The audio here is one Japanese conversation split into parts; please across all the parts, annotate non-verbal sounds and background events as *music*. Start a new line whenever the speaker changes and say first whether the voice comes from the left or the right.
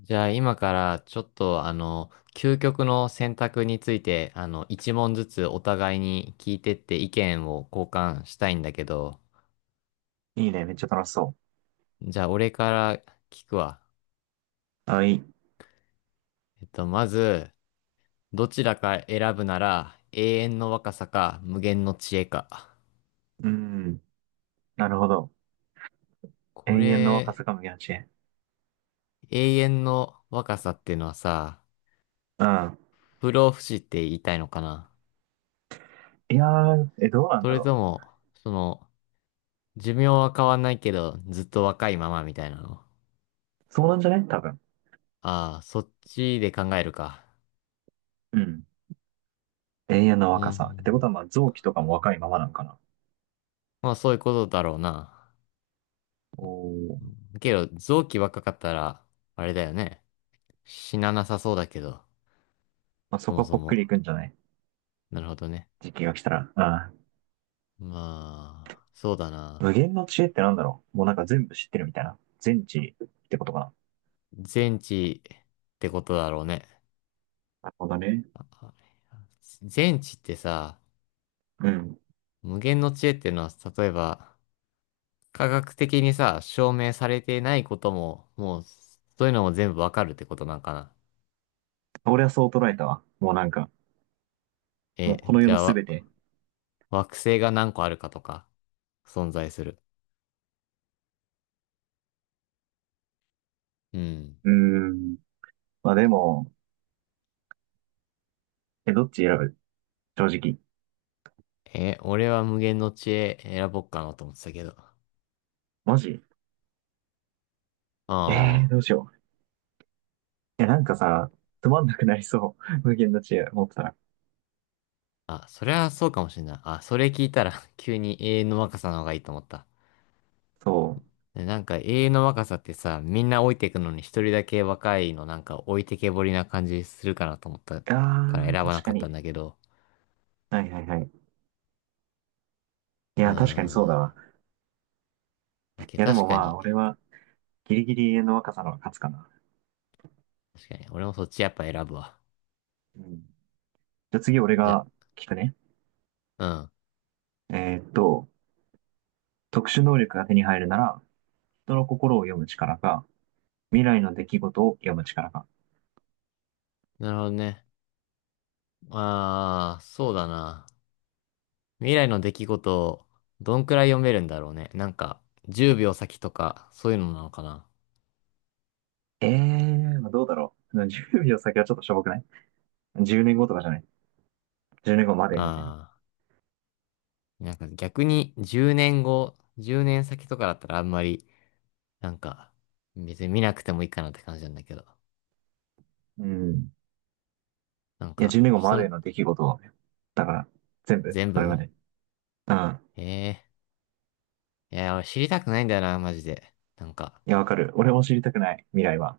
left: じゃあ今からちょっと究極の選択について、一問ずつお互いに聞いてって意見を交換したいんだけど、
right: いいね。めっちゃ楽しそ
left: じゃあ俺から聞くわ。
right: う。あ、いい。
left: まず、どちらか選ぶなら永遠の若さか無限の知恵か。
right: うん。なるほど。
left: こ
right: 永遠の若
left: れ、
right: さか無限八へ。
left: 永遠の若さっていうのはさ、
right: うん。
left: 不老不死って言いたいのかな。
right: いやー、え、どうなん
left: そ
right: だ
left: れ
right: ろ
left: とも、その、寿命は変わんないけど、ずっと若いままみたいなの。
right: う。そうなんじゃない？多分。
left: ああ、そっちで考えるか。
right: うん。永遠の
left: う
right: 若さ。ってこ
left: ん。
right: とは、まあ、臓器とかも若いままなんかな。
left: まあそういうことだろうな。
right: お
left: う
right: ー。
left: んけど、臓器若かったら、あれだよね。死ななさそうだけど、
right: まあ、そ
left: そ
right: こ
left: も
right: はぽ
left: そ
right: っくり
left: も。
right: いくんじゃない？
left: なるほどね。
right: 時期が来たら。うん。
left: まあ、そうだな。
right: 無限の知恵ってなんだろう。もうなんか全部知ってるみたいな。全知ってことかな。
left: 全知ってことだろうね。
right: なるほどね。
left: あ全知ってさ、
right: うん。
left: 無限の知恵っていうのは、例えば、科学的にさ、証明されてないことも、もう、そういうのも全部わかるってことなんかな。
right: 俺はそう捉えたわ。もうなんか、
left: え、
right: もうこの
left: じ
right: 世
left: ゃ
right: の
left: あ、
right: すべて。
left: 惑星が何個あるかとか。存在する。うん。
right: うーん。まあでも、え、どっち選ぶ？正直。
left: え、俺は無限の知恵選ぼっかなと思ってたけど。
right: マジ？え
left: ああ。
right: どうしよう。いや、なんかさ、つまんなくなりそう。*laughs* 無限の知恵持ってたら。
left: あ、それはそうかもしれない。あ、それ聞いたら *laughs* 急に永遠の若さの方がいいと思った。
right: そ
left: でなんか永遠の若さってさ、みんな老いていくのに一人だけ若いのなんか置いてけぼりな感じするかなと思った
right: う。
left: から選
right: あー、
left: ばな
right: 確
left: か
right: か
left: ったん
right: に。
left: だけど。
right: はいはいはい。い
left: うー
right: や、確かに
left: ん。
right: そうだ
left: ま
right: わ。
left: あ
right: い
left: け
right: や、で
left: 確
right: も
left: か
right: ま
left: に。
right: あ、俺は、ギリギリ永遠の若さの方が勝つかな。
left: 確かに。俺もそっちやっぱ選ぶわ。
right: うん。じゃあ次、俺
left: じゃ、
right: が聞くね。
left: うん。
right: えーっと、特殊能力が手に入るなら、人の心を読む力か、未来の出来事を読む力か。
left: なるほどね。ああ、そうだな。未来の出来事をどんくらい読めるんだろうね。なんか、10秒先とか、そういうのなのかな。
right: えまあ、どうだろう。10秒先はちょっとしょぼくない？ 10 年後とかじゃない？ 10 年後までみたいな。
left: ああ、なんか逆に10年後、10年先とかだったらあんまり、なんか、別に見なくてもいいかなって感じなんだけど。
right: うん。
left: なん
right: いや、10
left: か、
right: 年後ま
left: 人
right: で
left: の、
right: の出来事をね。だから、全部、
left: 全
right: それ
left: 部。
right: まで。うん。
left: ええー、いや、俺知りたくないんだよな、マジで。なんか、
right: いや、わかる。俺も知りたくない、未来は。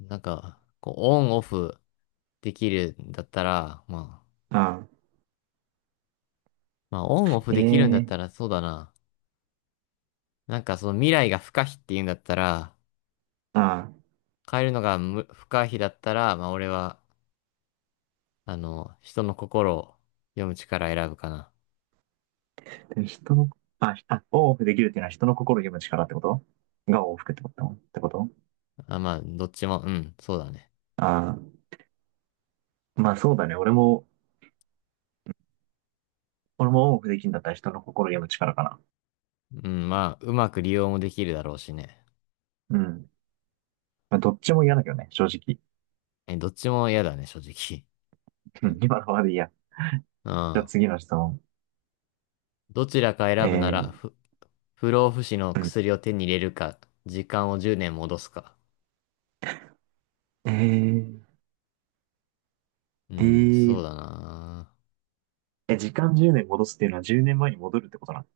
left: こう、オンオフできるんだったら、まあ、
right: うん。
left: オンオフ
right: え
left: できるんだ
right: え
left: っ
right: ー、
left: たら、そうだな。なんかその未来が不可避っていうんだったら、
right: うん。
left: 変えるのが不可避だったら、まあ俺は、人の心を読む力選ぶかな。
right: でも人の、あ、オンオフできるっていうのは人の心を読む力ってことがオンオフってことってこと？
left: あ、まあ、どっちも、うん、そうだね。
right: ああー、まあそうだね。俺もオンオフできるんだったら人の心を読む力かな。
left: うん、まあ、うまく利用もできるだろうしね。
right: うん。まあ、どっちも嫌だけどね、正直。
left: え、どっちも嫌だね、正直。
right: うん、今のままでいいや。
left: う
right: じゃあ
left: ん。
right: 次の質問。
left: どちらか
right: え
left: 選ぶなら、
right: ー、
left: 不老不死の
right: うん。
left: 薬を手に入れるか、時間を10年戻すか。
right: えー、
left: う
right: え
left: ん、そう
right: ー、
left: だな。
right: 時間10年戻すっていうのは10年前に戻るってことなの？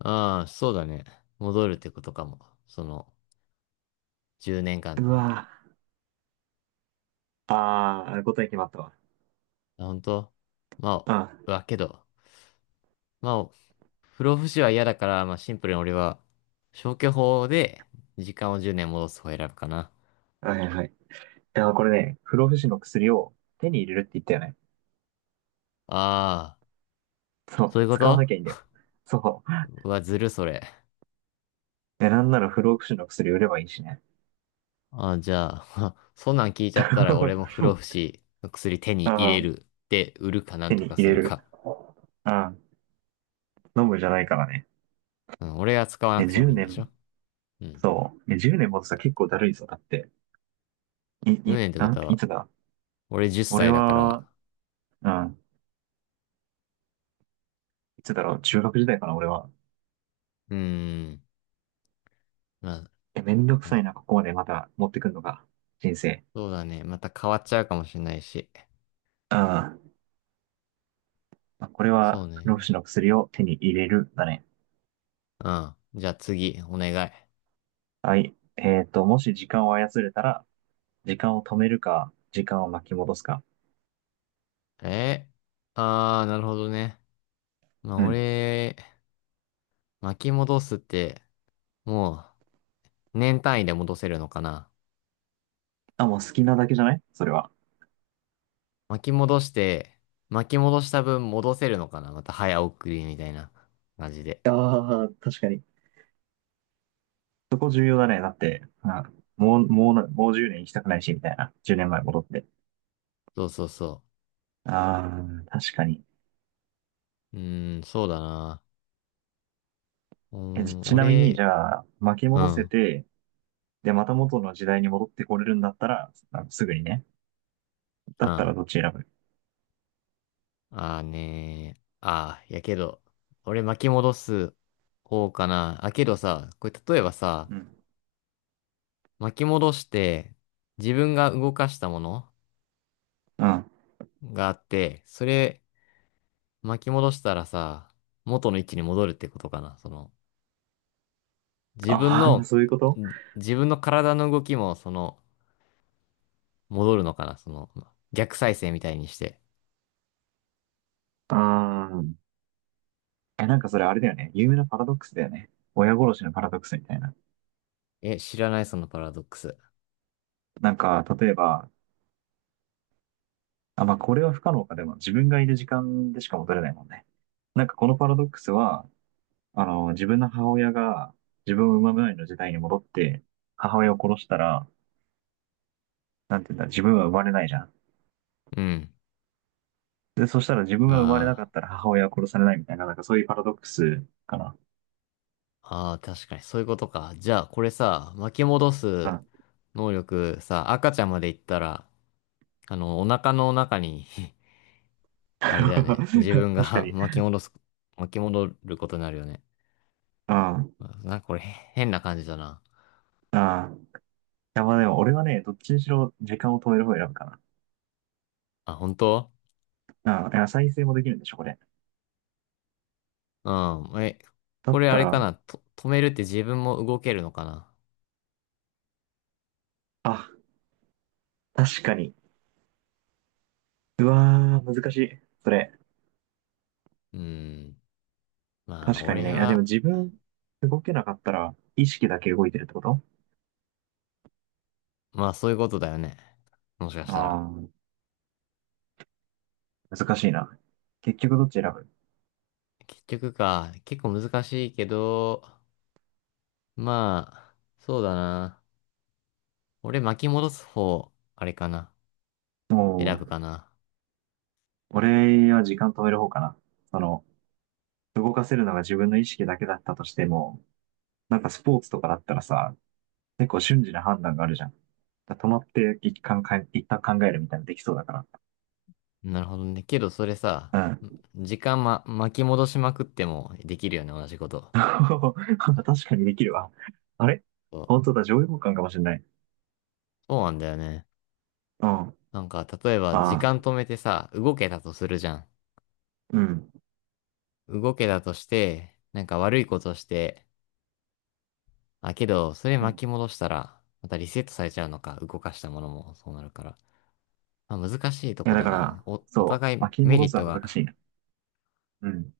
left: ああ、そうだね。戻るってことかも。その、10年
right: う
left: 間。
right: わぁ。ああ、答え決まったわ。
left: あ、本当？ま
right: あ
left: あ、けど、まあ、不老不死は嫌だから、まあシンプルに俺は消去法で時間を10年戻す方を選ぶかな。
right: ー、はいはいはい。いや、これね、不老不死の薬を手に入れるって言ったよね。
left: ああ、
right: そ
left: そうい
right: う、
left: うこ
right: 使わ
left: と。
right: なきゃいいんだよ。そう。
left: うわ、ずるそれ。
right: え、なんなら不老不死の薬売ればいいしね。
left: じゃあ、*laughs* そんなん聞いちゃった
right: *laughs*
left: ら俺も不老不死の薬手に入
right: あ
left: れ
right: あ、
left: るで売るかなん
right: 手
left: と
right: に
left: か
right: 入
left: す
right: れ
left: る
right: る。
left: か。
right: ああ、飲むじゃないからね。
left: うん、俺が使わ
right: い
left: な
right: や、
left: くても
right: 10
left: いいんでしょ？
right: 年、
left: うん。
right: そう。いや、10年もとさ、結構だるいぞ。だって、い、
left: 1
right: い、
left: 年ってこ
right: なん、
left: と
right: い
left: は、
right: つだ
left: 俺10
right: 俺
left: 歳だか
right: は、
left: ら、
right: うん、いつだろう、中学時代かな、俺は。
left: うーん、ま
right: え、めんどく
left: あ、は
right: さ
left: い。
right: いな、ここまでまた持ってくんのか、人生。
left: そうだね。また変わっちゃうかもしれないし。
right: うん。まあこれ
left: そ
right: は
left: う
right: 不老
left: ね。
right: 不死の薬を手に入れるだね。
left: うん。じゃあ次、お願い。
right: はい。もし時間を操れたら、時間を止めるか、時間を巻き戻すか。
left: えああー、なるほどね。まあ、
right: うん。
left: 俺、巻き戻すって、も年単位で戻せるのかな。
right: あ、もう好きなだけじゃない？それは。
left: 巻き戻して、巻き戻した分戻せるのかな。また早送りみたいな感じで。
right: ああ、確かに。そこ重要だね。だって、まあもう10年行きたくないし、みたいな。10年前戻って。
left: そうそうそ
right: ああ、確かに。
left: う。うーん、そうだな。うー
right: え、ち
left: ん、
right: ちなみに、
left: 俺、
right: じゃあ、巻き
left: う
right: 戻
left: ん、う
right: せ
left: ん。
right: て、で、また元の時代に戻ってこれるんだったら、まあのすぐにね。だった
left: あ
right: らどっち選ぶ？
left: ーねー。やけど、俺巻き戻す方かな。あ、けどさ、これ例えばさ、
right: うん。
left: 巻き戻して、自分が動かしたもの
right: うん、
left: があって、それ巻き戻したらさ、元の位置に戻るってことかな。自分
right: ああ、
left: の、
right: そういうこと？
left: 自分の体の動きも、戻るのかな。その、逆再生みたいにして。
right: ああ、え、なんかそれあれだよね。有名なパラドックスだよね。親殺しのパラドックスみたいな。
left: え、知らない、そのパラドックス。
right: なんか、例えば、あ、まあ、これは不可能か。でも、自分がいる時間でしか戻れないもんね。なんか、このパラドックスは、自分の母親が自分を産む前の時代に戻って、母親を殺したら、なんていうんだ、自分は生まれないじゃん。
left: うん。
right: で、そしたら自分が生まれな
left: あ
right: かったら母親は殺されないみたいな、なんかそういうパラドックスかな。
left: あ、ああ、確かに、そういうことか。じゃあ、これさ、巻き戻
right: う
left: す
right: ん。
left: 能力さ、赤ちゃんまで行ったら、お腹の中に *laughs*
right: *laughs*
left: あれだよね。自分
right: 確か
left: が *laughs*
right: に。
left: 巻き戻ることになるよね。
right: うん。あ
left: なんかこれ変な感じだな。
right: あ。いや、まあでも、俺はね、どっちにしろ時間を止める方を選ぶかな。
left: あ、本当？
right: ああ、いや再生もできるんでしょ？これ。
left: うん。え、
right: だ
left: こ
right: っ
left: れあ
right: た
left: れか
right: ら、
left: な。止めるって自分も動けるのかな。
right: あ、確かに。うわー、難しい。それ。
left: うーん。まあ、
right: 確かに
left: 俺
right: ね。いや、でも
left: は、
right: 自分、動けなかったら、意識だけ動いてるってこと？
left: まあそういうことだよね。もしかしたら。
right: ああー、難しいな。結局どっち選ぶ？
left: 結局か、結構難しいけど、まあ、そうだな。俺巻き戻す方、あれかな。
right: も
left: 選ぶか
right: う、
left: な。
right: 俺は時間止める方かな。その、動かせるのが自分の意識だけだったとしても、なんかスポーツとかだったらさ、結構瞬時な判断があるじゃん。だから止まって一旦考えるみたいなのできそうだか
left: なるほどね。けどそれさ、
right: ら。うん。
left: 時間、巻き戻しまくってもできるよね、同じこと。
right: *laughs* 確かにできるわ。あれ
left: そう
right: 本当だ、上位互換かもしれない。
left: そうなんだよね。
right: うん。あ
left: なんか、例えば時
right: あ、
left: 間止めてさ、動けたとするじゃん。
right: うん。
left: 動けたとして、なんか悪いことして、あ、けど、それ
right: うん。
left: 巻
right: い
left: き戻したら、またリセットされちゃうのか、動かしたものもそうなるから。まあ、難しいと
right: や、
left: こ
right: だ
left: だ
right: か
left: な。
right: ら、
left: お
right: そ
left: 互
right: う、
left: い
right: 巻き
left: メ
right: 戻
left: リッ
right: す
left: ト
right: は難し
left: が、
right: いな。うん。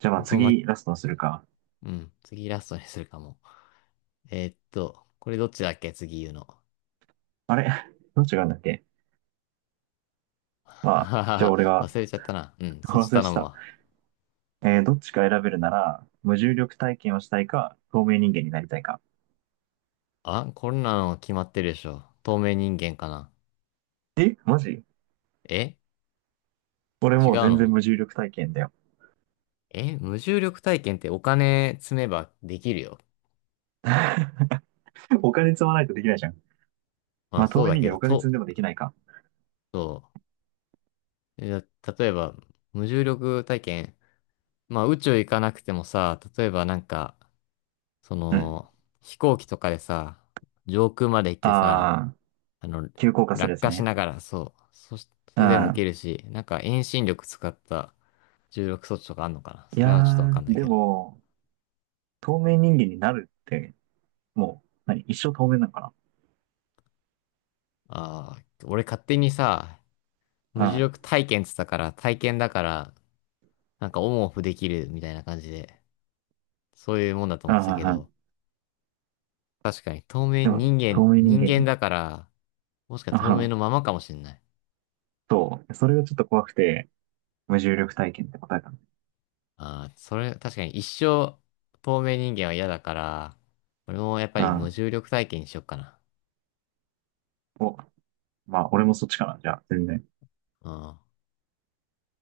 right: じゃあまあ
left: 本当ま、
right: 次、ラストにするか。
left: うん、次ラストにするかも。これどっちだっけ次言うの。
right: あれ *laughs* どっちがあるんだっけ？
left: は
right: まあ、
left: はは
right: じゃあ
left: は
right: 俺が
left: 忘れちゃったな。うん、
right: *laughs*
left: そっち
right: 忘れ
left: 頼
right: て
left: む
right: た。
left: わ。
right: どっちか選べるなら、無重力体験をしたいか、透明人間になりたいか。
left: あ、こんなの決まってるでしょ。透明人間かな。
right: え、マジ？
left: え。
right: 俺
left: 違う
right: もう全然
left: の？
right: 無重力体験だよ。
left: 無重力体験ってお金積めばできるよ。
right: *laughs* お金積まないとできないじゃん。
left: ま
right: ま
left: あ
right: あ、透
left: そう
right: 明
left: だ
right: 人
left: け
right: 間
left: ど、
right: お金積んでもできないか。
left: そう。例えば、無重力体験、まあ宇宙行かなくてもさ、例えばなんか、そ
right: うん。
left: の、飛行機とかでさ、上空まで行ってさ、
right: ああ、
left: あの、
right: 急降下するや
left: 落
right: つ
left: 下し
right: ね。
left: ながら、そう。それでも
right: あ
left: 受
right: あ、
left: けるし、なんか遠心力使った重力装置とかあんのかな。
right: い
left: そ
right: や
left: れはちょっとわかん
right: ー、
left: ない
right: で
left: けど。
right: も、透明人間になるって、もう、何、一生透明なのか
left: ああ、俺勝手にさ、無
right: な？
left: 重
right: あ
left: 力体験っつったから、体験だから、なんかオンオフできるみたいな感じで、そういうもんだと
right: あ、
left: 思ってたけ
right: ああ、
left: ど、確かに透明人
right: 透
left: 間、
right: 明人
left: 人
right: 間
left: 間
right: に。
left: だから、もしか
right: あ
left: 透明
right: あ、
left: のままかもしんない。
right: そう、それがちょっと怖くて、無重力体験って答えたの。
left: ああ、それ、確かに一生透明人間は嫌だから、俺もやっぱ
right: あ
left: り無
right: あ、
left: 重力体験にしよっかな。
right: お、まあ、俺もそっちかな、じゃあ、全然。
left: うん。